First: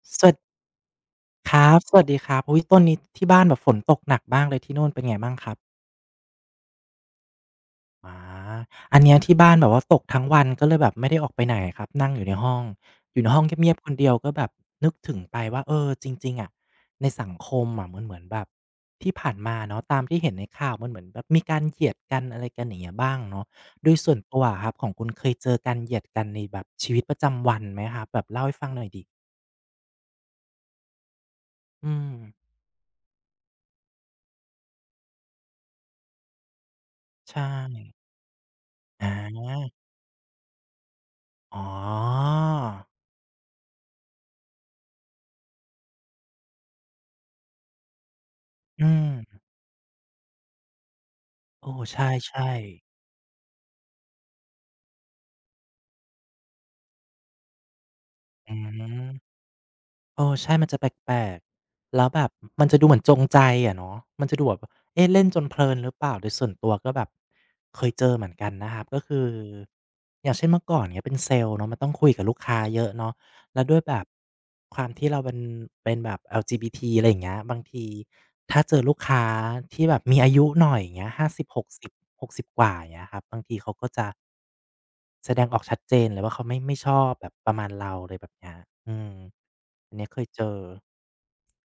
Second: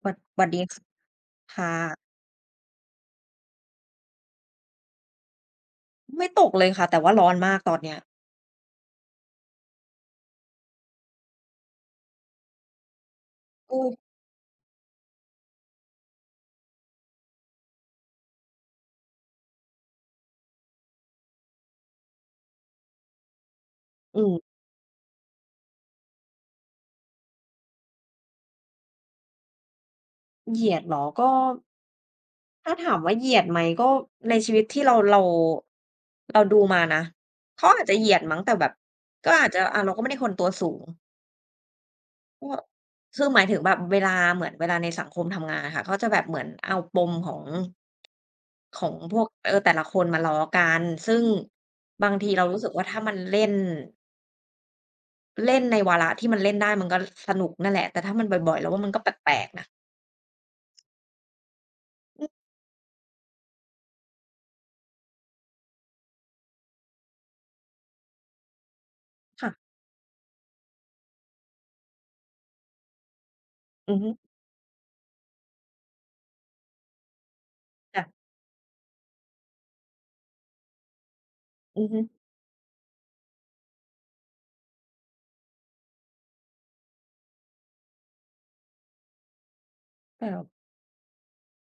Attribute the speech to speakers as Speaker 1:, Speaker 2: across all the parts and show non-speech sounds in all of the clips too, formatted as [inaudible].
Speaker 1: หวัด
Speaker 2: สวัส
Speaker 1: หวัด
Speaker 2: ดี
Speaker 1: ดีค
Speaker 2: ครั
Speaker 1: ค่ะ
Speaker 2: บสวัสดีครับอุ๊ยต้นนี้ที่บ้านแบบฝนตกหนักมากเลยที่นู่นเป็นไงบ้างครับ
Speaker 1: ไม่ตกเลยค่ะแต่ว่าร้อนมากตอนเนี้ย
Speaker 2: อาอันเนี้ยที่บ้านแบบว่าตกทั้งวันก็เลยแบบไม่ได้ออกไปไหนครับนั่งอยู่ในห้องอยู่ในห้องเงีย
Speaker 1: ก็
Speaker 2: บๆคนเดี
Speaker 1: อ
Speaker 2: ยวก็แบบนึกถึงไปว่าเออจริงๆอะในสังคมอะมันเหมือนแบบที่ผ่านมาเนาะตามที่เห็นในข่าวมันเหมือนแบบมีการเหยียดกันอะไรกันอย่างเงี้ยบ้างเนาะโดยส่ว
Speaker 1: อื
Speaker 2: นตัว
Speaker 1: ม
Speaker 2: อะครับของคุณเคยเจอการเหยียดกันในแบบชีวิตประจำวันไหมครับแบบเล่าให้ฟังหน่อยสิ
Speaker 1: เหยียดเหรอก็
Speaker 2: อืม
Speaker 1: ถ้าถามว่าเหยียดไหมก็ในชีวิตที่เราเราดูมานะ
Speaker 2: ใช่
Speaker 1: เขาอาจจะเหยียดมั้งแต่แบบก็อาจ
Speaker 2: อา
Speaker 1: จะเราก็ไม่ได้คนตัวสูง
Speaker 2: อ๋อ
Speaker 1: ก็คือหมายถึงแบบเวลาเหมือนเวลาในสังคมทำงานอะค่ะเขาจะแบบเหมือนเอาปมของข
Speaker 2: อื
Speaker 1: อง
Speaker 2: ม
Speaker 1: พวกแต่ละคนมาล้อกันซึ่ง
Speaker 2: โอ้ใ
Speaker 1: บางทีเรา
Speaker 2: ช่
Speaker 1: รู้สึกว่า
Speaker 2: ๆ
Speaker 1: ถ้ามันเล่น เล่นในวาระที่มันเล่นได้มันก็สนุกนั่นแหละแต่ถ้ามันบ่
Speaker 2: อื
Speaker 1: อยๆเราว่า
Speaker 2: ม
Speaker 1: มันก็แปลกๆนะ
Speaker 2: เออใช่มันจะแปลกๆแล้วแบ
Speaker 1: อืม
Speaker 2: บมันจะดูเหมือนจงใจอะเนาะมันจะดูแบบเอ๊ะเล่นจนเพลินหรือเปล่าโดยส่วนตัวก็แบบเคยเจอเหมือนกันนะครับก็คือ
Speaker 1: ค่ะ
Speaker 2: อย่างเช่นเมื่อก่อนเงี้ยเป็นเซลส์เนาะมันต้องคุยกับลูกค้าเยอะเนาะแล้วด้วย
Speaker 1: อื
Speaker 2: แบ
Speaker 1: อ
Speaker 2: บ
Speaker 1: ฮึ
Speaker 2: ความที่เราเป็นแบบ LGBT อะไรอย่างเงี้ยบางที
Speaker 1: ค่ะ
Speaker 2: ถ้าเจอลูกค้าที่แบบมีอายุหน่อยอย่างเงี้ย
Speaker 1: อือ
Speaker 2: 50-60
Speaker 1: ฮึ
Speaker 2: 60กสิบหกสิบกว่าอย่างเงี้ยครับบางทีเขาก็จะ แสดงออกชัดเจนเลยว่าเขาไม่ชอบแบบประมาณเราอะไรแบบเนี้ยอืมอันเนี้ยเคย
Speaker 1: แต่
Speaker 2: เจอ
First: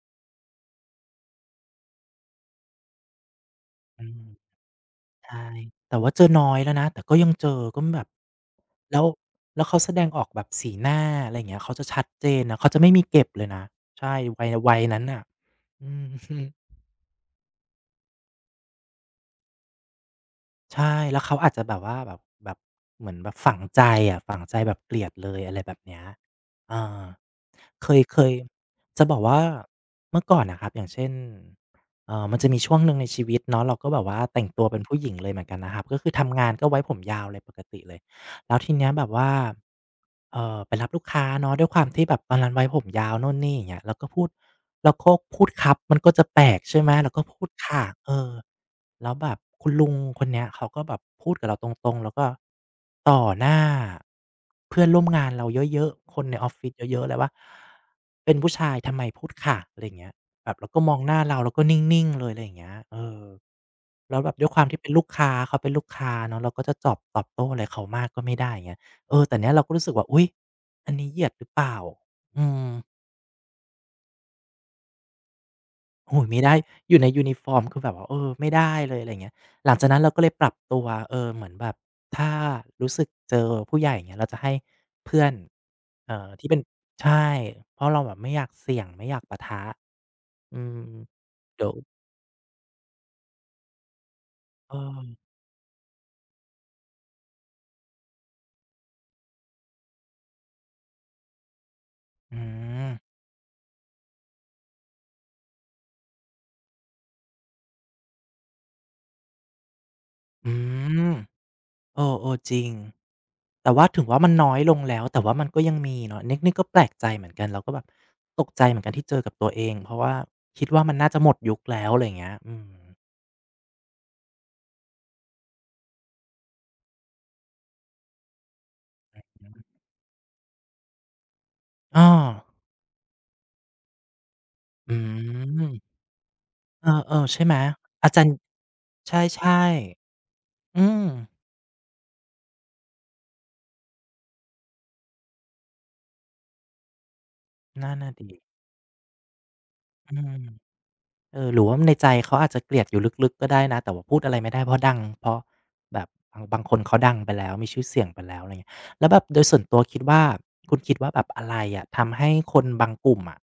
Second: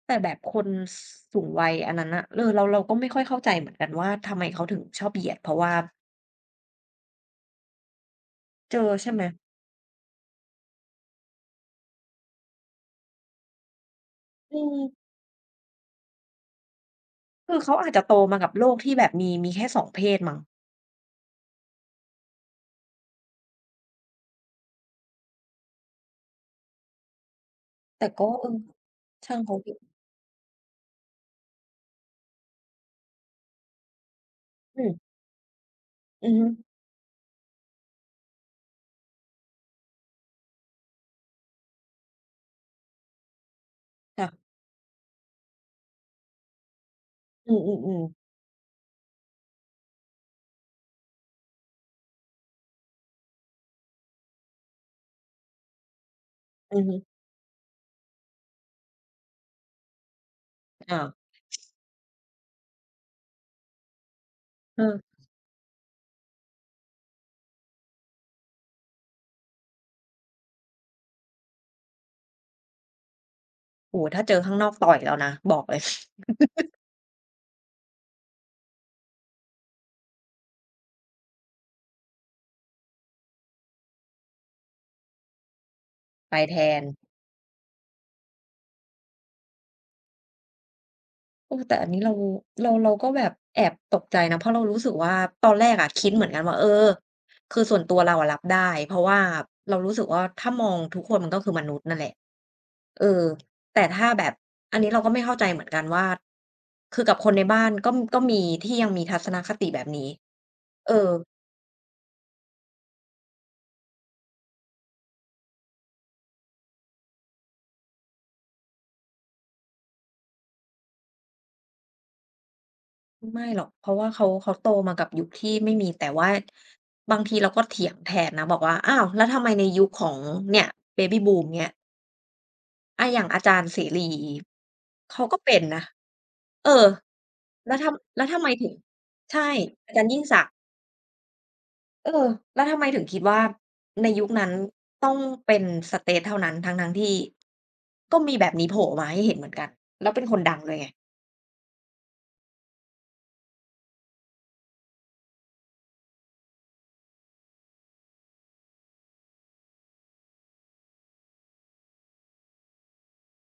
Speaker 1: แต่แบบคนสสูงวัยอันนั้นน่ะเราก็ไม่ค่อยเข้าใจเหมือนกัน
Speaker 2: อื
Speaker 1: ว่า
Speaker 2: ม
Speaker 1: ทำไมเขาถึงชอบเหยีย
Speaker 2: ใช่
Speaker 1: ดเพราะว่า
Speaker 2: แต่ว่าเจอน้อยแล้วนะแต่ก็ยังเจอก็แบบ
Speaker 1: เจอ
Speaker 2: แล้ว
Speaker 1: ใช่ไหม
Speaker 2: แล้วเขาแสดงออกแบบสีหน้าอะไรอย่างเงี้ยเขาจะชัดเจนนะเขาจะไม่มีเก็บเลยนะ ใช่วัย
Speaker 1: อื
Speaker 2: วั
Speaker 1: ม
Speaker 2: ยนั้นน่ะอืม
Speaker 1: คือเขาอาจจะโตมากับโลกที่แบบมีแค่สองเพศมั้ง
Speaker 2: ใช่แล้วเขาอาจจะแบบว่าแบบแบบเหมือนแบบฝังใจอะฝังใจแบบเกลียดเลยอะไรแบบเนี้ยอาเคย
Speaker 1: แต่
Speaker 2: เค
Speaker 1: ก็
Speaker 2: ย
Speaker 1: เออ
Speaker 2: จะบอก
Speaker 1: ช่าง
Speaker 2: ว่า
Speaker 1: เขาเถอะ
Speaker 2: เมื่อก่อนน่ะครับอย่างเช่นมันจะมีช่วงหนึ่งในชีวิตเนาะเราก็แบบว่าแต่งตัวเป็
Speaker 1: อื
Speaker 2: น
Speaker 1: ม
Speaker 2: ผู้หญิงเลยเหมือนกันนะครับก็คือ
Speaker 1: อือ
Speaker 2: ทำ
Speaker 1: ฮึ
Speaker 2: งานก็ไว้ผมยาวเลยปกติเลยแล้วทีเนี้ยแบบว่าไปรับลูกค้าเนาะด้วยความที่แบบตอนนั้นไว้ผมยาวโน่นนี่อย่างเงี้ย
Speaker 1: ค่ะ
Speaker 2: เราก็พูดครับมันก็จะแปลกใช่ไหมเราก็พูด
Speaker 1: อื
Speaker 2: ค่ะ
Speaker 1: อๆ
Speaker 2: เอ
Speaker 1: ๆ
Speaker 2: อ แล้วแบบคุณลุงคนเนี้ยเขาก็แบบพูดกับเราตรงๆแล้วก็ต่อหน้าเพื่อนร่วมงานเราเยอะๆคนในออฟฟิศ
Speaker 1: อือฮึ
Speaker 2: เยอะๆเลยว่าเป็นผู้ชายทำไมพูดค่ะอะไรอย่างเงี้ยแบบแล้วก็มอง
Speaker 1: อา
Speaker 2: หน้าเราแล้วก็นิ่งๆเลยอะไรอย่างเงี้ยเออแล้วแบบด้วยความที่
Speaker 1: เอ
Speaker 2: เป็น
Speaker 1: อ
Speaker 2: ลูกค้าเขาเป็นลูกค้าเนาะเราก็จะจอบตอบโต้อะไรเขามากก็ไม่ได้อย่างเงี้ยเออแต่เนี้ยเราก็รู้สึกว่าอุ๊ยอันนี้เหยียดหรือเปล่าอืม
Speaker 1: โอ้โฮถ้าเจอข้างนอกต่อยแล้วนะบอกเลย
Speaker 2: โอ้ยไม่ได้อยู่ในยูนิฟอร์มคือแบบว่าเออไม่ได้เลยอะไรอย่างเงี้ยหลังจากนั้นเราก็เลยปรับตัวเออเหมือนแบบถ้ารู้สึกเจอผู้ใหญ่เงี้ยเราจะให้เพื่อน
Speaker 1: [laughs] ไป
Speaker 2: ที่
Speaker 1: แท
Speaker 2: เป็น
Speaker 1: น
Speaker 2: ใช่เพราะเราแบบไม่อยากเสี่ยงไม่อยากปะทะอืม
Speaker 1: โอ้
Speaker 2: เดี๋ยว
Speaker 1: แต่อันนี้เราก็แบบแอบตกใจนะเพราะเรา
Speaker 2: เออ
Speaker 1: รู้สึกว่าตอนแรกอะคิดเหมือนกันว่าคือส่วนตัวเราอะรับได้เพราะว่าเรารู้สึกว่าถ้ามองทุกคนมันก็คือมนุษย์นั่นแหละ
Speaker 2: อืม
Speaker 1: เออแต่ถ้าแบบอันนี้เราก็ไม่เข้าใจเหมือนกันว่าคือกับคนในบ้านก็มีที่ยังมีทัศนคติแบบนี้
Speaker 2: อื
Speaker 1: เออ
Speaker 2: มโอโอๆจริงแต่ว่าถึงว่ามันน้อยลงแล้วแต่ว่ามันก็ยังมีเนาะนี่ก็แปลกใจเหมือนกันเราก็แบบตกใจเหมือนกันที่เจอกับตัวเองเพราะว่าคิดว่ามันน่าจะหมดยุคแล้วอะไรอย่างเงี้ยอืม
Speaker 1: ไม่หรอกเพราะว่าเขาโตมากับยุคที่ไม่มีแต่ว่าบางทีเราก็เถียงแทนนะบอกว่าอ้าวแล้วทำไมในยุคของเนี่ย Baby Boom เงี้ย
Speaker 2: อ้อ
Speaker 1: อะอย่างอาจารย์เสรี
Speaker 2: อื
Speaker 1: เขาก็เป็นนะ
Speaker 2: ม
Speaker 1: เออ
Speaker 2: เออๆใช่ไหม อาจา
Speaker 1: แล้ว
Speaker 2: รย์
Speaker 1: ทำไมถึง
Speaker 2: ใ
Speaker 1: ใช่
Speaker 2: ช่
Speaker 1: อาจารย์ยิ่งศักดิ์
Speaker 2: ๆอืม
Speaker 1: เออแล้วทำไมถึงคิดว่าในยุคนั้นต้องเป็นสเตทเท่านั้นทั้งๆที่
Speaker 2: นั่นน่ะ
Speaker 1: ก็มี
Speaker 2: สิ
Speaker 1: แบบนี้โผล่มาให้เห็นเหมือนกันแล้ว
Speaker 2: อื
Speaker 1: เป็นคน
Speaker 2: ม
Speaker 1: ดังด้วยไง
Speaker 2: เออหรือว่าในใจเขาอาจจะเกลียดอยู่ลึกๆก็ได้นะ แต่ว่าพูดอะไรไม่ได้เพราะดังเพราะแบบบางคนเขาดังไปแล้วมีชื่อเสียงไปแล้วอะไรเงี้ยแล้วแบบโดยส่วนตัวคิดว่าคุณคิดว่าแบบอะไรอะทำให้คนบางกลุ่มอะ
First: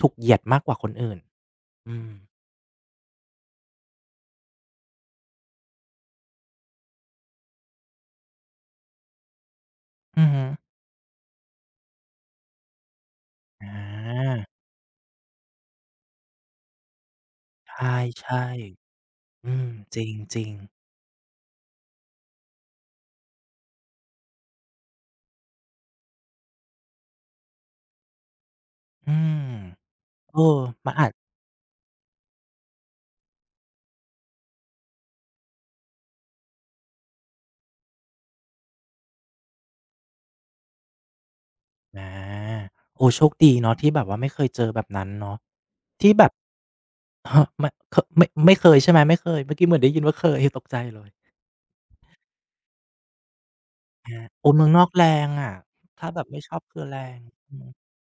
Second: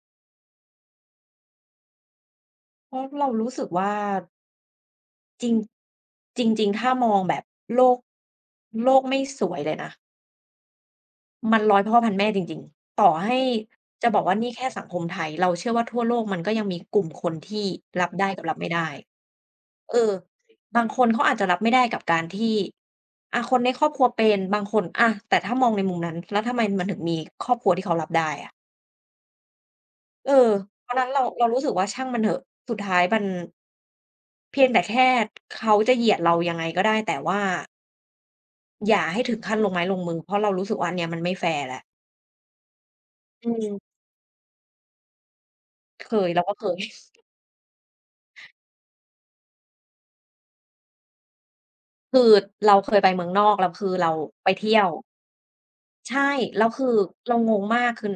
Speaker 2: ถูกเหยียดมากกว่าคนอื่นอืม
Speaker 1: เพราะเรารู้สึกว่าจริงจริงๆถ้ามองแบบโลกโลกไม่สวยเลยนะ
Speaker 2: อือฮึ
Speaker 1: มันร้อยพ่อพันแม่จริงๆต่อให้
Speaker 2: อ
Speaker 1: จะบอก
Speaker 2: า
Speaker 1: ว่านี่แค่สังคมไทยเราเชื่อว่าทั่วโลกมันก็ยังมีกลุ่มคนที่
Speaker 2: ใ
Speaker 1: รับได้กับ
Speaker 2: ช่
Speaker 1: รับไม่ได้
Speaker 2: ๆอืม
Speaker 1: เอ
Speaker 2: จ
Speaker 1: อ
Speaker 2: ริงๆ
Speaker 1: บางคนเขาอาจจะรับไม่ได้กับการที่อะคนในครอบครัวเป็นบางคนอะแต่ถ้ามองในมุมนั้นแล้วทำไมมันถึงมีครอบครัวที่เขารับได้อะ
Speaker 2: อืม
Speaker 1: เออ
Speaker 2: เออ
Speaker 1: เพ
Speaker 2: มัน
Speaker 1: ราะนั้
Speaker 2: อา
Speaker 1: น
Speaker 2: จ
Speaker 1: เรารู้สึกว่าช่างมันเถอะสุดท้ายมันเพียงแต่แค่เขาจะเหยียดเรายังไงก็ได้แต่ว่าอย่าให้ถึงขั้นลงไม้ลงมือเพราะเรารู้สึกว่าอันเนี้ยมันไม่แฟร์แล้ว
Speaker 2: อาโอ้โชค
Speaker 1: อื
Speaker 2: ดีเนาะที่
Speaker 1: ม
Speaker 2: แบบว่าไม่เคยเจอแบบนั้นเนาะ
Speaker 1: เค
Speaker 2: ที่แบ
Speaker 1: ย
Speaker 2: บ
Speaker 1: เราก็เคย
Speaker 2: ฮมคไม่เคยใช่ไหมไม่เคยเมื่อกี้เหมือนได้ยินว่าเคยตกใจเลย
Speaker 1: คือเราเคยไปเมืองนอกแล้วคือเรา
Speaker 2: อา
Speaker 1: ไป
Speaker 2: โอ้เมือง
Speaker 1: เที่
Speaker 2: น
Speaker 1: ย
Speaker 2: อ
Speaker 1: ว
Speaker 2: กแรงอะถ้าแบ
Speaker 1: ใช่
Speaker 2: บไม่ชอบ
Speaker 1: แล้ว
Speaker 2: คื
Speaker 1: คื
Speaker 2: อ
Speaker 1: อ
Speaker 2: แรง
Speaker 1: เราง
Speaker 2: อื
Speaker 1: ง
Speaker 2: ม
Speaker 1: มากคือ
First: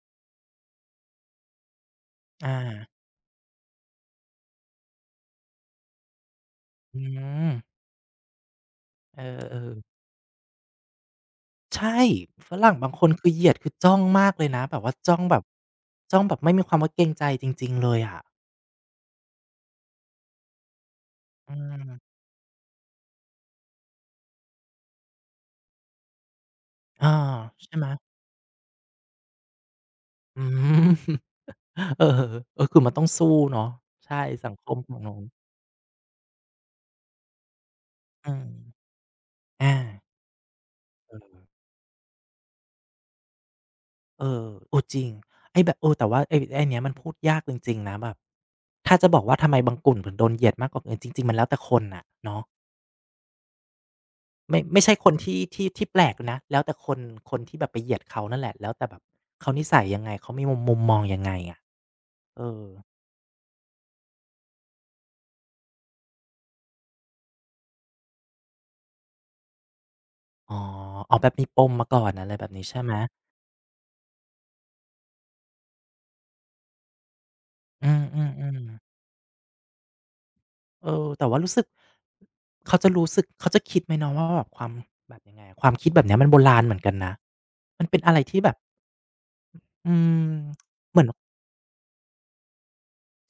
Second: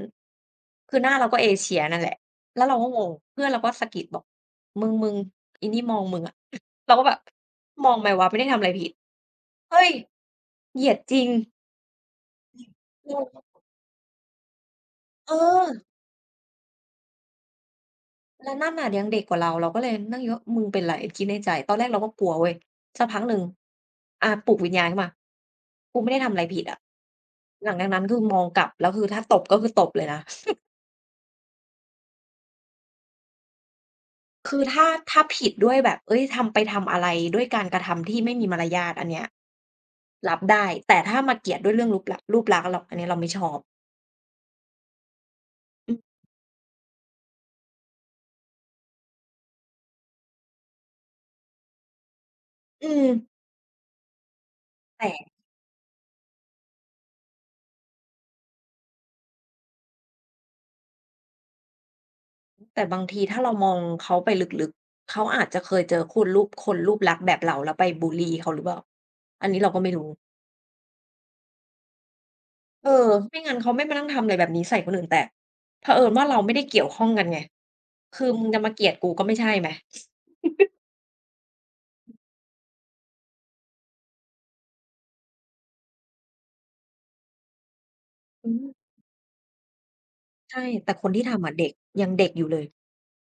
Speaker 1: คือหน้าเราก็เอเชียนั่นแหละ
Speaker 2: อา
Speaker 1: แล้วเราก็งงเพื่อนเราก็สะกิดบอกมึงอีนี่มองมึงอะ [laughs] เรา
Speaker 2: อื
Speaker 1: ก็แบบ
Speaker 2: ม
Speaker 1: มองไหมวะไม่ได้ทำอะไรผิด
Speaker 2: เออ
Speaker 1: เฮ้ย
Speaker 2: ๆ
Speaker 1: เหยียดจริง
Speaker 2: ใช่ฝรั่งบางคน
Speaker 1: งง
Speaker 2: คือเหยียดคือจ้องมากเลยนะแบบว่า
Speaker 1: เออ
Speaker 2: จ้องแบบไม่มีความว่าเกรงใจจริงๆเลยอะ
Speaker 1: แล้วนั่นน่ะยังเด็กกว่าเราเราก็เลยนั่งคิดว่ามึงเป็นไรคิดในใจ
Speaker 2: อื
Speaker 1: ตอนแรกเราก็
Speaker 2: ม
Speaker 1: กลัวเว้ยสักพักหนึ่งอาปลุกวิญญาณขึ้นมากูไม่ได้ทำอะไรผิดอะ
Speaker 2: อา
Speaker 1: หลั
Speaker 2: ใช่
Speaker 1: ง
Speaker 2: ไห
Speaker 1: จา
Speaker 2: ม
Speaker 1: กนั้นคือมองกลับแล้วคือถ้าตบก็คือตบเลยนะ
Speaker 2: อืม [laughs] เออเออคือมันต้องสู้เนาะใช่สัง
Speaker 1: คือ
Speaker 2: คม
Speaker 1: ถ้า
Speaker 2: ฝั่งนู้
Speaker 1: ถ้า
Speaker 2: น
Speaker 1: ผิดด้วยแบบเฮ้ยทำอะไรด้วยการกระทำที่ไม่
Speaker 2: อืม
Speaker 1: มีมารยาทอันเนี้ย
Speaker 2: อา
Speaker 1: รับได้แต่
Speaker 2: เอ
Speaker 1: ถ้า
Speaker 2: อ
Speaker 1: มา
Speaker 2: เออ
Speaker 1: เกลียดด้วยเรื่องรูปลักษณ์เราอันนี้เราไม่ชอบ
Speaker 2: เอจริงไอ้แบบเอ
Speaker 1: อือ
Speaker 2: อแต่ว่าไอ้ไอ้เนี้ยมันพูดยากจริงๆนะแบบถ้าจะบอกว่าทำไมบางกลุ่มถึงโดนเหยียดมากกว่าอื่นจริงๆมันแล้วแต่คนน่ะเนาะ
Speaker 1: อืม
Speaker 2: ไม่ใช่ค
Speaker 1: แต่
Speaker 2: นที่แปลกนะแล้วแต่คนคนที่แบบไปเหยียดเขานั่นแหละแล้วแต่แบบเขานิสัยยังไงเขามีมุมมองยังไงอะเออ
Speaker 1: แต่บางทีถ้าเรามองเขาไปลึกๆเขาอาจจะเคยเจอคนรูปลักษณ์แบบเราแล้วไปบุลลีเขาหรือเปล่าอันนี้เราก็ไม่รู้
Speaker 2: อ๋ออ๋อแบบมีปมมาก่อนอะไรแบบนี้ใช่
Speaker 1: เอ
Speaker 2: ไหม
Speaker 1: อไม่งั้นเขาไม่มานั่งทำอะไรแบบนี้ใส่คนอื่นแต่เผอิญว่าเราไม่ได้เกี่ยวข้องกันไง
Speaker 2: อืม
Speaker 1: คือมึงจะมา
Speaker 2: ๆ
Speaker 1: เกลียด
Speaker 2: ๆ
Speaker 1: กูก็ไม่ใช่ไหม
Speaker 2: เออแต่ว่ารู้สึกเขาจะรู้สึกเขาจะคิดไหมเนาะว่าแบบความแบบยังไงอะความคิดแบบเนี้ยมันโบราณเหมือนกันนะมันเป็นอะไรที่
Speaker 1: อื
Speaker 2: แบบ
Speaker 1: ม
Speaker 2: อืม
Speaker 1: ใช่แต่
Speaker 2: เหมื
Speaker 1: ค
Speaker 2: อน
Speaker 1: นที่ทำอะเด็กยังเด็กอยู่เลย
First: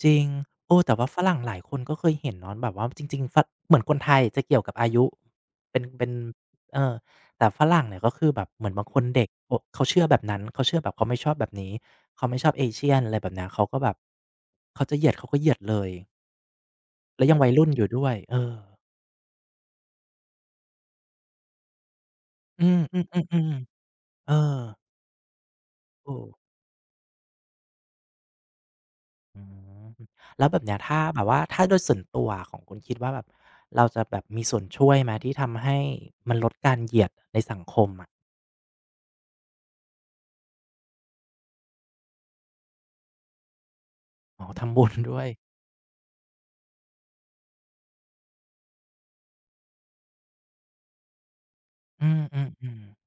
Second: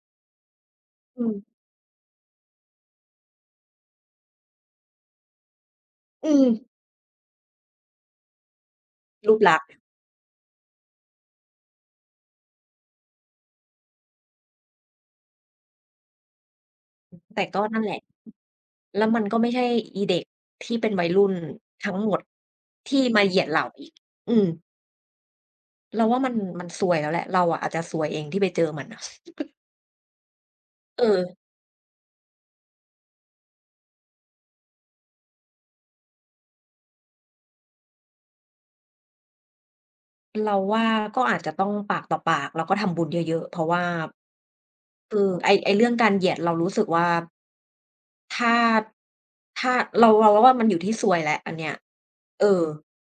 Speaker 2: จริงโอ้แต่ว่าฝ
Speaker 1: อืม
Speaker 2: รั่งหลายคนก็เคยเห็นเนาะแบบว่าจริงๆฝเหมือนคนไทยจะเกี่ยวกับอายุเป็น
Speaker 1: อืม
Speaker 2: เออแต่ฝรั่งเนี่ยก็คือแบบเหมือนบางคนเด็ก
Speaker 1: รูปลัก
Speaker 2: โอะ
Speaker 1: ษณ์
Speaker 2: เขาเชื่อแบบนั้นเขาเชื่อแบบเขาไม่ชอบแบบนี้เขาไม่ชอบ Asian อะไรแบบเนี้ยเขาก็แบบเขาจะเหยียดเขาก็เหยียดเลยแล้วยัง
Speaker 1: แต่
Speaker 2: วัย
Speaker 1: ก็
Speaker 2: รุ่น
Speaker 1: นั่
Speaker 2: อ
Speaker 1: น
Speaker 2: ยู่
Speaker 1: แหละ
Speaker 2: ด้วยเออ
Speaker 1: แล้วมันก็ไม่ใช่อีเด็กที่เป็นวัยรุ่นทั้งหมด
Speaker 2: อืม
Speaker 1: ที่มาเหยียดเรา
Speaker 2: ๆๆ
Speaker 1: อีก
Speaker 2: ๆเอ
Speaker 1: อื
Speaker 2: อ
Speaker 1: ม เรา
Speaker 2: โอ้
Speaker 1: ว่ามันซวยแล้วแหละเราอะอาจจะซวยเองที่ไปเจอมันน่ะ
Speaker 2: อืมแล้วแบบเนี้ยถ้า
Speaker 1: เอ
Speaker 2: แบ
Speaker 1: อ
Speaker 2: บว่าถ้าโดยส่วนตัวของคุณคิดว่าแบบเราจะแบบมีส่วนช่วยไหมที่ทำให้มันลดการเหยียดในสังคมอะ
Speaker 1: เราว่าก็อาจจะต้องปากต่อปากแล้วก็ทำบุญเยอะๆเพราะว่า
Speaker 2: อ๋อทำบุญด้
Speaker 1: คื
Speaker 2: ว
Speaker 1: อ
Speaker 2: ย
Speaker 1: ไอ้เรื่องการเหยียดเรารู้สึกว่า ถ้าถ้าเราว่ามันอยู่ที่ซวยแล้วอันเนี้ย
Speaker 2: อื
Speaker 1: เออ
Speaker 2: มๆๆ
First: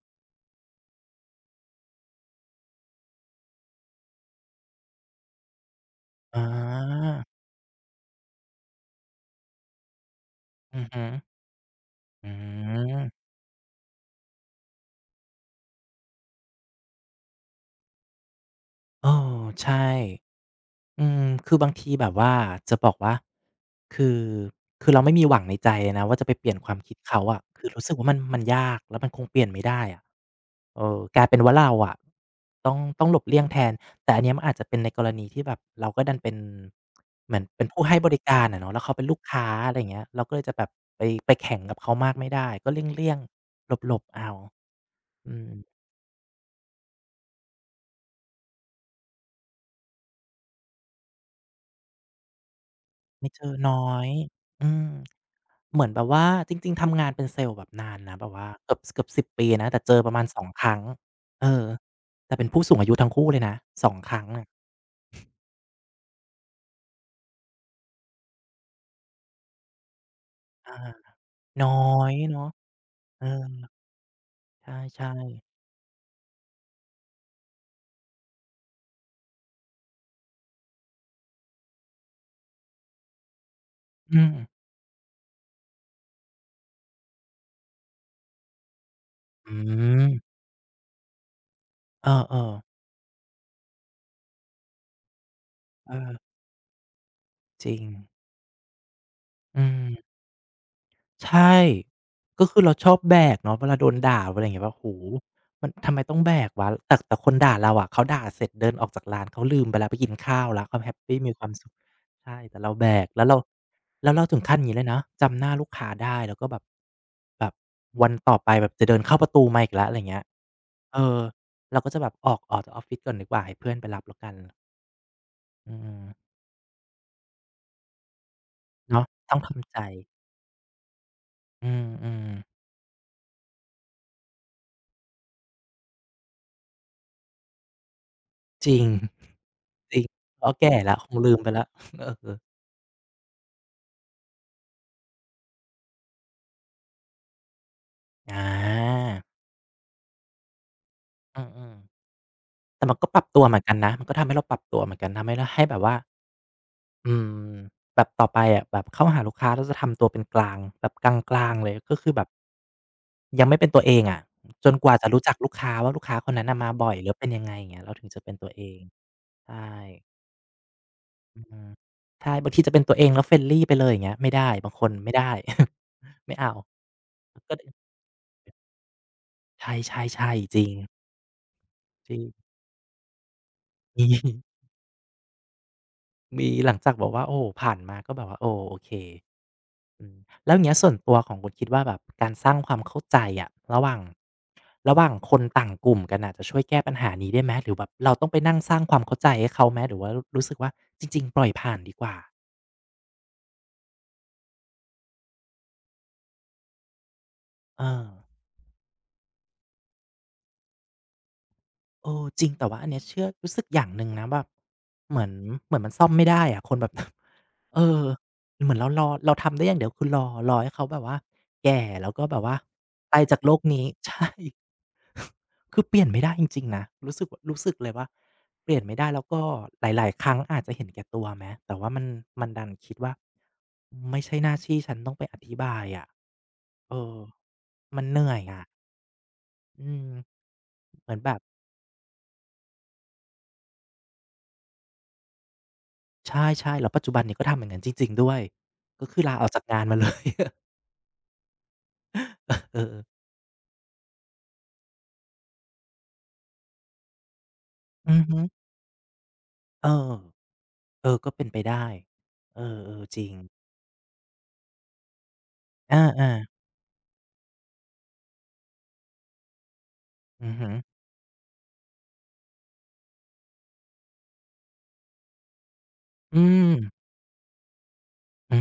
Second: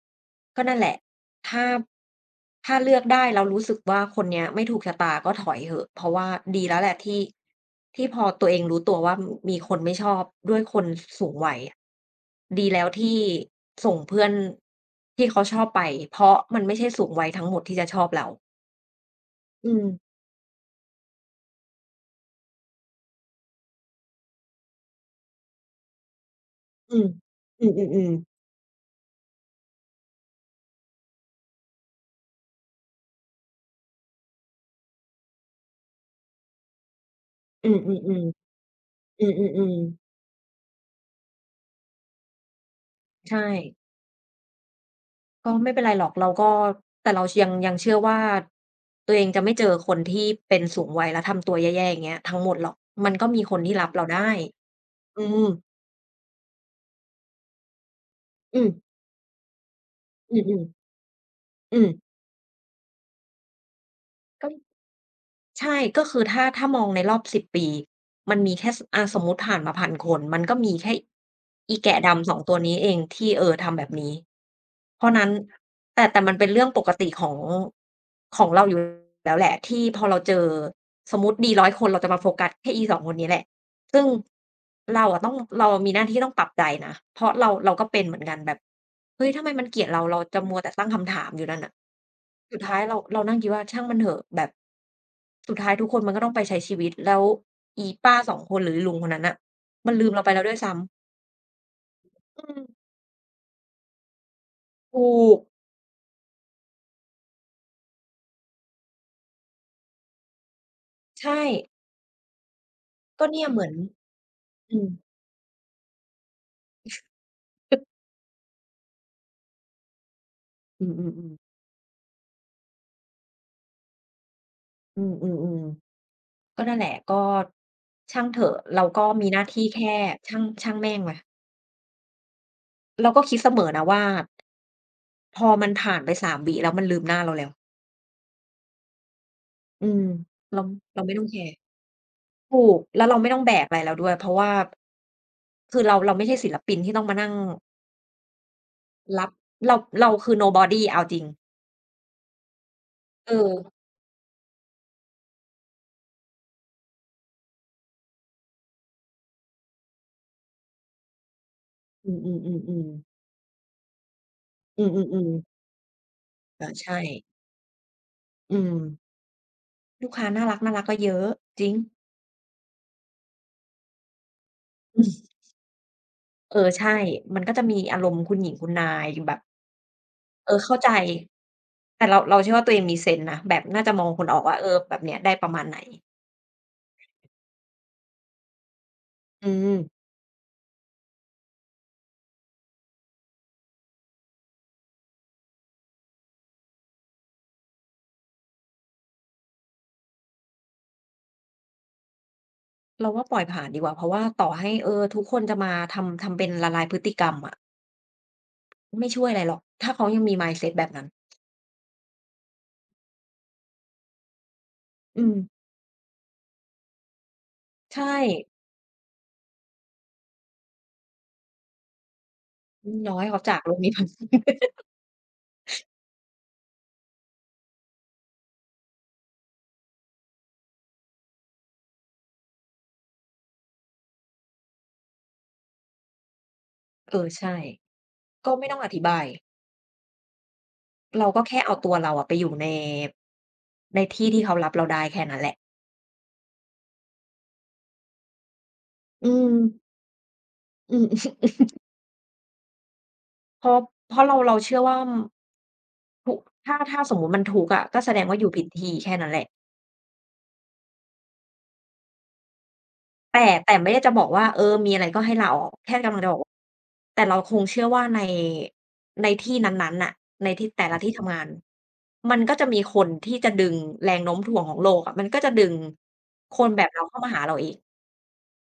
Speaker 1: ก็นั่นแหละถ้าถ้าเลือกได้แล้วรู้สึกว่าคนเนี้ยไม่ถูกชะตาก็ถอยเหอะเพราะว่า
Speaker 2: อา
Speaker 1: ดีแล้วแหละที่พอตัวเองรู้ตัวว่ามมีคนไม่ชอบด้วยค
Speaker 2: อื
Speaker 1: น
Speaker 2: อ
Speaker 1: ส
Speaker 2: ฮึ
Speaker 1: สูงวัยอะ
Speaker 2: อื
Speaker 1: ดีแล้วที่
Speaker 2: ม
Speaker 1: ส่งเพื่อนที่เขาชอบไปเพราะมันไม่ใช่สูงวัยทั้งหมดที่จะชอบเรา
Speaker 2: เออ
Speaker 1: อืม
Speaker 2: ใช่ อืมคือบางทีแบบว่าจะบอกว่าคือคือเราไม่มีหวังในใจเลยนะว่าจะไปเปลี่ยนความคิด
Speaker 1: อืม
Speaker 2: เขาอะคื
Speaker 1: อื
Speaker 2: อรู้สึกว่า
Speaker 1: อ
Speaker 2: มั
Speaker 1: ๆ
Speaker 2: น
Speaker 1: ๆ
Speaker 2: มันยากแล้วมันคงเปลี่ยนไม่ได้อะเออกลายเป็นว่าเราอะต้องหลบเลี่ยงแทนแต่อันเนี้ยมันอาจจะเป็นในกรณีที่แบบเราก็ดันเป็นเหมือนเป็น
Speaker 1: อื
Speaker 2: ผู้ให้
Speaker 1: อ
Speaker 2: บริการ
Speaker 1: ๆ
Speaker 2: อะเนาะแล้วเขาเป็นลู
Speaker 1: ๆ
Speaker 2: ก
Speaker 1: อื
Speaker 2: ค้า
Speaker 1: อ
Speaker 2: อะไร
Speaker 1: ๆ
Speaker 2: อย่างเงี้
Speaker 1: ๆ
Speaker 2: ยเราก็เลยจะแบบไปแข่งกับเขามากไม่ได้ก็เลี่ยง
Speaker 1: ใช่
Speaker 2: ๆหลบๆเอาอื
Speaker 1: ก็
Speaker 2: ม
Speaker 1: ไม่เป็นไรหรอกเราก็แต่เรายังเชื่อว่าตัวเองจะไม่เจอคนที่เป็นสูงวัยแล้วทำตัวแย่ๆอย่างเงี้ยทั้งหมดหรอกมันก็
Speaker 2: ไม่
Speaker 1: มี
Speaker 2: เจ
Speaker 1: ค
Speaker 2: อ
Speaker 1: นที่
Speaker 2: น้
Speaker 1: รับ
Speaker 2: อ
Speaker 1: เรา
Speaker 2: ย
Speaker 1: ได้
Speaker 2: อืม
Speaker 1: อืม
Speaker 2: เหมือนแบบว่าจริงๆทำงานเป็นเซลล์แบบนานนะแบบว่า
Speaker 1: อือ
Speaker 2: เกือบสิบปีนะแต่เจอประมาณ
Speaker 1: อ
Speaker 2: สอง
Speaker 1: ื
Speaker 2: ค
Speaker 1: อๆ
Speaker 2: รั้งเออ
Speaker 1: อืม
Speaker 2: แต่เป็นผู้สูงอายุทั้งคู่เลยนะสองครั้งอะ
Speaker 1: ก็ ใช่ก็คือถ้ามองในรอบสิบปีมันมีแค่สอาสมมุติผ่านมาพันคนมันก็มี
Speaker 2: อา
Speaker 1: แค่
Speaker 2: น้อ
Speaker 1: อีแกะ
Speaker 2: ย
Speaker 1: ดำสอง
Speaker 2: เนาะ
Speaker 1: ตัวนี้เอง
Speaker 2: เออ
Speaker 1: ที่ทำแบบนี้เพราะนั้น
Speaker 2: ใช่
Speaker 1: แต่มันเป็นเรื่องปกติของของเราอยู่แล้วแหละที่พอเราเจอสมมุติดีร้0 0คนเราจะมาโฟกัสแค่อีสองคนนี้แหละซึ่ง
Speaker 2: ๆอืม
Speaker 1: เราอะมีหน้าที่ต้องปรับใจนะเพราะเราก็เป็นเหมือนกันแบบเฮ้ยทำไม
Speaker 2: อื
Speaker 1: มันเกลียดเราเรา
Speaker 2: ม
Speaker 1: จะมัวแต่ตั้งคำถามอยู่นั่นน่ะ
Speaker 2: เออ
Speaker 1: สุดท้า
Speaker 2: ๆ
Speaker 1: ยเรานั่งคิดว่าช่างมันเถอะแบบสุดท้ายทุก
Speaker 2: เอ
Speaker 1: คนมันก็ต้
Speaker 2: อ
Speaker 1: องไปใช้ชีวิตแล้ว
Speaker 2: จริง
Speaker 1: อีป้าสองคนหรือลุงคนนั้นน่ะ
Speaker 2: อื
Speaker 1: มันลื
Speaker 2: ม
Speaker 1: มเราไปแล้วด้วยซ้ำ
Speaker 2: ใช่ ก็
Speaker 1: อื
Speaker 2: คือเราช
Speaker 1: ม
Speaker 2: อบแบกเนาะเวลาโดนด่าอะไรอย่างเงี้ยแบบโอ้โฮ
Speaker 1: ถูก
Speaker 2: มันทำไมต้องแบกวะแต่คนด่าเราอะเขาด่าเสร็จเดินออกจากร้านเขาลืมไปแล้วไปกินข้าวแล้วเขาแฮปปีมี
Speaker 1: ใช่
Speaker 2: ความสุขใช่แต่เราแบกแล้
Speaker 1: ก็
Speaker 2: วเรา
Speaker 1: เนี่ยเหมือน
Speaker 2: แล้วเราถึงขั้นอย่าง
Speaker 1: อื
Speaker 2: งี้เล
Speaker 1: ม
Speaker 2: ยนะจำหน้าลูกค้าได้แล้วก็แบบแบบวันต่อไปแบบจะเดินเข้าประตูมาอีกแล้วอะไรอย่างเงี้ย
Speaker 1: อื
Speaker 2: เออ
Speaker 1: อๆๆ
Speaker 2: เราก็จะแบบออกจากออฟฟิศก่อนดีกว่าให้เพื่อนไปรับแล้วกัน
Speaker 1: อือ
Speaker 2: อื
Speaker 1: ๆ
Speaker 2: ม
Speaker 1: ๆก็นั่นแหละก็ช่างเถอะเราก็
Speaker 2: เนาะ
Speaker 1: มี
Speaker 2: ต้
Speaker 1: ห
Speaker 2: อง
Speaker 1: น้าที่
Speaker 2: ทำใจ
Speaker 1: แค่ช่างแม่งว่ะ
Speaker 2: อืมๆ
Speaker 1: เราก็คิดเสมอนะว่าพอมันผ่านไปสามวิแล้วมันลืมหน้าเราแล้ว
Speaker 2: จริง
Speaker 1: อื
Speaker 2: จริ
Speaker 1: ม
Speaker 2: งเรา
Speaker 1: เรา
Speaker 2: แก่แล้ว
Speaker 1: เรา
Speaker 2: ค
Speaker 1: ไม่
Speaker 2: ง
Speaker 1: ต้อง
Speaker 2: ลื
Speaker 1: แค
Speaker 2: มไป
Speaker 1: ร์
Speaker 2: แล้ว [laughs] เออ
Speaker 1: ถูกแล้วเราไม่ต้องแบกอะไรแล้วด้วยเพราะว่าคือเราไม่ใช่ศิลปินที่ต้องมานั่ง
Speaker 2: อา
Speaker 1: รับเราเราคือ nobody เอาจริง
Speaker 2: อืมๆแต่มันก็ปรับ
Speaker 1: เออ
Speaker 2: ตัวเหมือนกันนะมันก็ทำให้เราปรับตัวเหมือนกันทำให้เราให้แบบว่าอืมแบบต่อไปอะแบบเข้าหาลูกค้าเราจะทำตัวเป็นกลางแบบกลางๆเลยก็คื
Speaker 1: อื
Speaker 2: อแบบ
Speaker 1: อๆๆๆ
Speaker 2: ยังไม่เป็นตัวเองอะจน
Speaker 1: อื
Speaker 2: กว่าจะรู้
Speaker 1: อ
Speaker 2: จัก
Speaker 1: ๆ
Speaker 2: ลูก
Speaker 1: ๆ
Speaker 2: ค้าว่าลูกค้าคนนั้นน่ะ
Speaker 1: อา
Speaker 2: มาบ่อย
Speaker 1: ใช่
Speaker 2: หรือเป็นยังไงอย่างเงี้ยเราถึงจะเป็นตัว
Speaker 1: อื
Speaker 2: เอ
Speaker 1: ม
Speaker 2: งใช่
Speaker 1: ลูกค้าน่ารักๆก็เยอะ
Speaker 2: อือฮึ
Speaker 1: จริง
Speaker 2: ใช่บางทีจะเป็นตัวเองแล้ว friendly ไปเลยอย่างเงี้ยไม่ได้บางคน
Speaker 1: อื
Speaker 2: ไม่
Speaker 1: ม
Speaker 2: ได้ [laughs] ไม่เอา
Speaker 1: เออใช่ มันก็
Speaker 2: ก็
Speaker 1: จะมีอารมณ์คุณหญิงคุณนายแบบ
Speaker 2: ใช่ๆ
Speaker 1: เอ
Speaker 2: ๆจ
Speaker 1: อ
Speaker 2: ริง
Speaker 1: เข้าใจแต่
Speaker 2: จริ
Speaker 1: เรา
Speaker 2: ง
Speaker 1: เราเชื่อว่าตัวเองมีเซนส์นะแบบน่าจะม
Speaker 2: มี
Speaker 1: องคนออก
Speaker 2: [laughs]
Speaker 1: ว่าเออแบบเนี้ยได้ประมาณไหน
Speaker 2: มีหลังจากบอกว่าโอ้ผ่านมาก็แบบว่าโอ้โอเค
Speaker 1: อืม
Speaker 2: อืมแล้วอย่างเงี้ยส่วนตัวของคุณคิดว่าแบบการสร้างความเข้าใจอะระหว่างคนต่างกลุ่มกันอะจะช่วยแก้ปัญหานี้ได้ไหมหรือแบบเราต้องไปนั่งสร้างความเข้าใจให้เขาไหมหรือว่ารู้สึกว่าจริงๆปล่อยผ่านดีกว่า
Speaker 1: เราว่าปล่อยผ่านดีกว่าเพราะว่าต่อให้ทุกคนจะมาทำเป็นละลายพฤติกรรมอะ
Speaker 2: เออ
Speaker 1: ไม่ช่วยอะไรหรอก ถ้าเขายังมี mindset แบบนั้น
Speaker 2: เออจริงแต่ว่าอันเนี้ยเชื่อรู้สึกอย่างหนึ่งนะแบบเห
Speaker 1: อื
Speaker 2: มือน
Speaker 1: ม
Speaker 2: เหมือนมันซ่อมไม่ได้อะคนแบบ [laughs] เออ
Speaker 1: ใช่
Speaker 2: เหมือนเรารอเราทำได้อย่างเดียวคือรอรอให้เขาแบบว่าแก่แล้วก็แบบว่า
Speaker 1: น้อ
Speaker 2: ไป
Speaker 1: ย
Speaker 2: จา
Speaker 1: เขา
Speaker 2: กโล
Speaker 1: จาก
Speaker 2: ก
Speaker 1: โลก
Speaker 2: นี้
Speaker 1: นี้ไป
Speaker 2: [laughs] ใช่
Speaker 1: [laughs]
Speaker 2: คือเปลี่ยนไม่ได้จริงๆนะรู้สึกเลยว่าเปลี่ยนไม่ได้แล้วก็หลายๆครั้งอาจจะเห็นแก่ตัวไหมแต่ว่ามันมันดันคิดว่าไม่ใช่หน้าที่ฉันต้องไปอธิบายอะเอ
Speaker 1: เอ
Speaker 2: อ
Speaker 1: อใช่
Speaker 2: มันเหนื่อย
Speaker 1: ก็
Speaker 2: อะ
Speaker 1: ไม่ต้องอธิบาย
Speaker 2: อืมเหมือน
Speaker 1: เรา
Speaker 2: แบบ
Speaker 1: ก็แค่เอาตัวเราอะไปอยู่ในที่ที่เขารับเราได้แค่นั้นแหละ
Speaker 2: ใช่ๆแล้วปัจจุบันเนี่ยก็ทำอย่างงั้นจริงๆด้วยก็คือ
Speaker 1: อื
Speaker 2: ลาออก
Speaker 1: ม
Speaker 2: จากงานมา [laughs] เลย
Speaker 1: อืม [laughs]
Speaker 2: เออๆ
Speaker 1: เพราะเพราะเราเชื่อว่าทุกถ้าสมมุติมันทุกข์อะก็แส
Speaker 2: อื
Speaker 1: ด
Speaker 2: อ
Speaker 1: งว่า
Speaker 2: ฮึ
Speaker 1: อยู่ผิดที่แค่นั้นแหละ
Speaker 2: เออเออก็เป็นไปได้เออๆจริง
Speaker 1: แต่แต่ไม่ได้จะบอกว่าเออมีอะไรก็ให้ลาออกแค่กำลังจะ
Speaker 2: อา
Speaker 1: บอ
Speaker 2: ๆ
Speaker 1: กว่าแต่เราคงเชื่อว่าในในที่นั้นๆน่ะใน
Speaker 2: อือ
Speaker 1: ที่
Speaker 2: ฮึ
Speaker 1: แต่ละที่ทำงานมันก็จะมีคนที่จะดึงแรงโน้มถ่วงของโลกอะมันก็จะดึง
Speaker 2: อื
Speaker 1: ค
Speaker 2: ม
Speaker 1: นแบบเราเข้ามาหาเราอีก
Speaker 2: อื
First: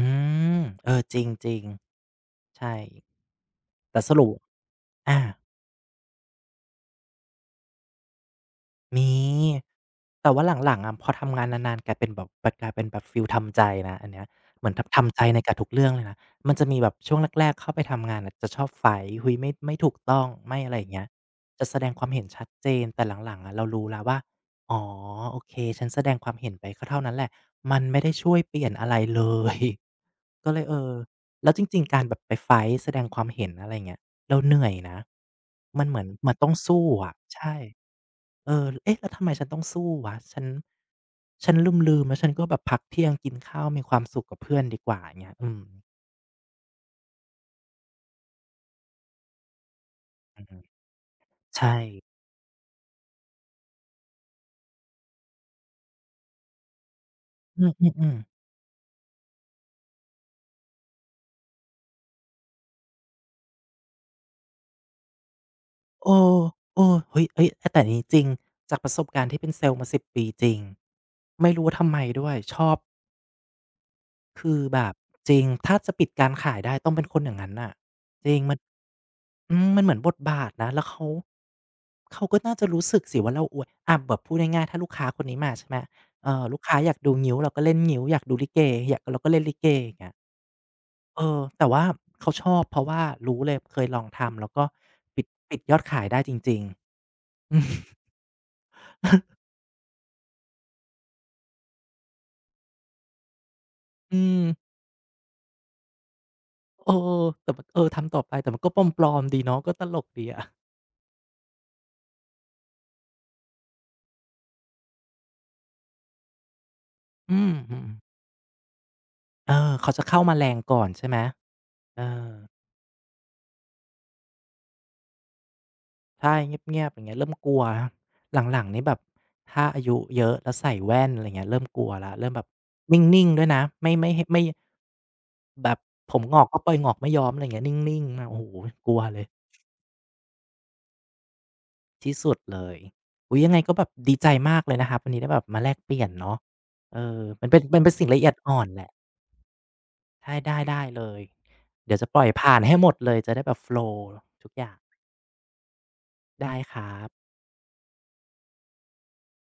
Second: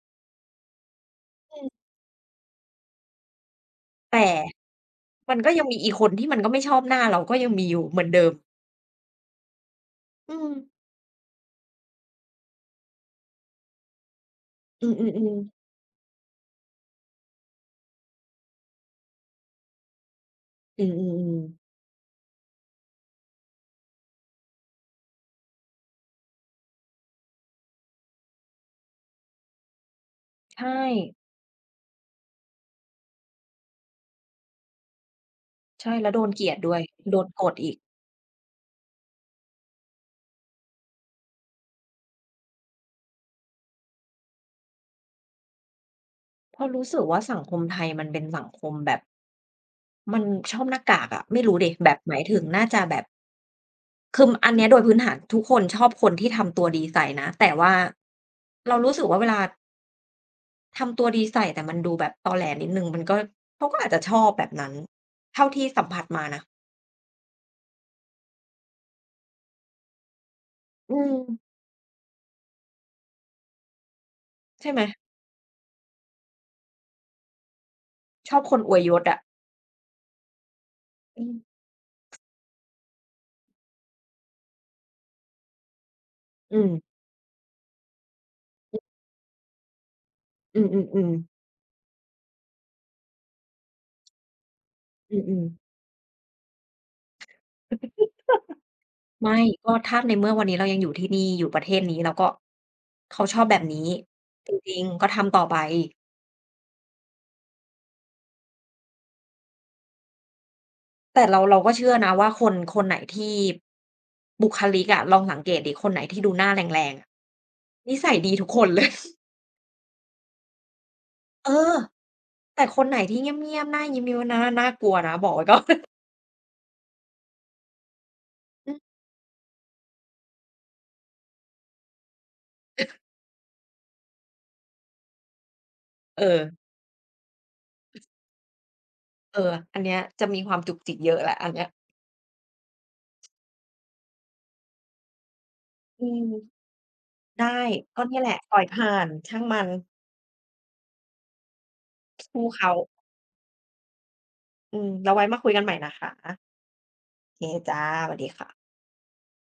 Speaker 2: มเออจริงๆใช่แต่ส
Speaker 1: แต่
Speaker 2: รุปอา
Speaker 1: มันก็ยังมีอีกคนที่มันก็ไม่ชอบหน้าเราก็ยังมีอยู่เหมือนเดิม
Speaker 2: มีแต่
Speaker 1: อื
Speaker 2: ว่า
Speaker 1: ม
Speaker 2: หลังๆอะพอทำงานนานๆกลายเป็นแบบมันกลายเป็นแบบฟีลทำใจนะอันเนี้ยเหมือน
Speaker 1: อื
Speaker 2: ทำใจ
Speaker 1: อ
Speaker 2: ใน
Speaker 1: ๆ
Speaker 2: กับทุ
Speaker 1: ๆ
Speaker 2: กเรื่องเลยนะมันจะมีแบบช่วงแรกๆเข้าไปทำงานอะจะชอบ fight อุ๊ยไม่ถูกต้องไม่อะไร
Speaker 1: อื
Speaker 2: อย่างเงี้ย
Speaker 1: อๆ
Speaker 2: จะ
Speaker 1: ๆ
Speaker 2: แสดงความเห็นชัดเจนแต่หลังๆอะเรารู้แล้วว่าอ๋อโอเคฉันแสดงความเห็นไปก็เท่านั้นแหละมันไม่ได้ช่วยเปลี่ยนอะไรเลย [laughs] ก็เลย
Speaker 1: ใช่
Speaker 2: เออแล้วจริงๆการแบบไป fight แสดงความเห็นอะไรอย่างเงี้ย เราเหนื่อยนะ มัน
Speaker 1: ใช่
Speaker 2: เหมือน
Speaker 1: แล้วโดน
Speaker 2: มัน
Speaker 1: เกลี
Speaker 2: ต้อ
Speaker 1: ย
Speaker 2: ง
Speaker 1: ดด้วย
Speaker 2: สู้อะ
Speaker 1: โดนกด
Speaker 2: ใช่
Speaker 1: อีก
Speaker 2: เออเอ๊ะแล้วทำไมฉันต้องสู้วะฉัน ฉันลืมๆแล้วฉันก็แบบพักเที่ยงกินข้าวมีความสุขกับเพื่อนดีกว่าอย่างเงี้ยอืม
Speaker 1: เพราะรู้สึกว่าสังคมไทยมันเป็นสังคมแบบ มัน
Speaker 2: อือ
Speaker 1: ช
Speaker 2: ฮึ
Speaker 1: อบหน้ากากอะไม่รู้ดิ
Speaker 2: ใช่
Speaker 1: แบบหมายถึงน่าจะแบบคืออันเนี้ยโดยพื้นฐานทุกคนชอบคนที่ทำตัวดีใส่นะแต่
Speaker 2: อื
Speaker 1: ว่า
Speaker 2: มๆๆ
Speaker 1: เรารู้สึกว่าเวลาทำตัวดีใส่แต่มันดูแบบตอแหลนิดหนึ่งมันก็เขาก็อาจจะชอบแบบนั้นเท่าที่สัมผัส
Speaker 2: เอ
Speaker 1: มา
Speaker 2: อ
Speaker 1: นะ
Speaker 2: เออเฮ้ยแต่อันนี้จริงจากประสบการณ์ที่เป็นเซลส์มา10ปีจริง
Speaker 1: อืม
Speaker 2: ไม่รู้ทำไมด้วย ชอบ คือ
Speaker 1: ใช่ไหม
Speaker 2: แบบจริงถ้าจะปิดการขายได้ต้องเป็นคนอย่างนั้นน่ะจ
Speaker 1: ช
Speaker 2: ริ
Speaker 1: อบ
Speaker 2: ง
Speaker 1: ค
Speaker 2: มัน
Speaker 1: นอวยยศอะ
Speaker 2: อืมมันเหมือนบทบาทนะแล้วเขา
Speaker 1: อืม
Speaker 2: เขาก็น่าจะรู้สึกสิว่าเราอวยอะแบบพูดง่ายๆถ้าลูกค้าคนนี้มาใช่ไหม
Speaker 1: อื
Speaker 2: ลูก
Speaker 1: ม
Speaker 2: ค้าอยากดูงิ้วเราก็เล่นงิ้วอยากดูลิเกอยากเราก็เล่นลิเกอย่างเงี้ย
Speaker 1: อือๆ
Speaker 2: เอ
Speaker 1: ๆ
Speaker 2: อแต่ว่าเขาชอบเพราะว่ารู้เลยเคยลองทำแล้วก็
Speaker 1: อื
Speaker 2: ปิด
Speaker 1: ม
Speaker 2: ปิดยอดขายได้จริงๆอืม
Speaker 1: ๆไม่ก็ถ้าในเมื่อวันนี้เรายังอยู่ที่นี่อยู่ประเทศนี้เราก็เขาชอบแบบนี้
Speaker 2: อืม
Speaker 1: จริงๆก็ทำต่อไป
Speaker 2: เออแต่มันเออทำต่อไปแต่มันก็ปลอมๆดีเนาะก็ตลกดีอะ
Speaker 1: แต่เราก็เชื่อนะว่าคนไหนที่บุคลิกอะลองสังเกตดิคนไหนที่ดูหน้าแรงๆอะ
Speaker 2: อืม
Speaker 1: นิสัย
Speaker 2: ๆ
Speaker 1: ดีทุกคนเลย [laughs]
Speaker 2: เออเขาจะเข้ามาแรงก่อนใช่ไหม
Speaker 1: เออ
Speaker 2: เออ
Speaker 1: แต่คนไหนที่เงียบๆหน้ายิ้มๆนะน่ากลัวนะบอกไว้ก่อน
Speaker 2: ใช่เงียบๆอย่างเงี้ยเริ่มกลัวหลั
Speaker 1: [laughs]
Speaker 2: ง
Speaker 1: อื
Speaker 2: ๆ
Speaker 1: ม
Speaker 2: นี่แบบถ้าอายุเยอะแล้วใส่แว่นอะไรเงี้ยเริ่มกลัวแล้วเริ่มแบบนิ่งๆด้วยนะไม่แบบผ
Speaker 1: เอ
Speaker 2: ม
Speaker 1: อ
Speaker 2: งอกก็ปล่อยงอกไม่ย้อมอะไรเงี้ยนิ่งๆอะโอ้โฮกลัวเลย
Speaker 1: เอออันเนี้ยจะมีความจุกจิกเยอะแหละอันเนี้ย
Speaker 2: ที่สุดเลยอุ๊ยยังไงก็แบบดีใจมากเลยนะครับวันนี้ได้แบบมาแลกเปลี่
Speaker 1: อื
Speaker 2: ยน
Speaker 1: ม
Speaker 2: เนาะเออมันเป็
Speaker 1: ได้
Speaker 2: นมันเป็น
Speaker 1: ก็
Speaker 2: สิ่ง
Speaker 1: เนี่
Speaker 2: ละ
Speaker 1: ย
Speaker 2: เอี
Speaker 1: แห
Speaker 2: ยด
Speaker 1: ละปล่
Speaker 2: อ่อ
Speaker 1: อย
Speaker 2: นแหละ
Speaker 1: ผ่านช่างมัน
Speaker 2: ใช่ได้เลยเดี๋ยวจะปล่อย
Speaker 1: สู้
Speaker 2: ผ่าน
Speaker 1: เขา
Speaker 2: ให้หมดเลยจะได้แบบโฟลว์ทุกอย่า
Speaker 1: อื
Speaker 2: ง
Speaker 1: มแล้วไว้มาคุยกันใหม่นะคะ
Speaker 2: ได้ครับ
Speaker 1: โอเคจ้ะสวัสดีค่ะ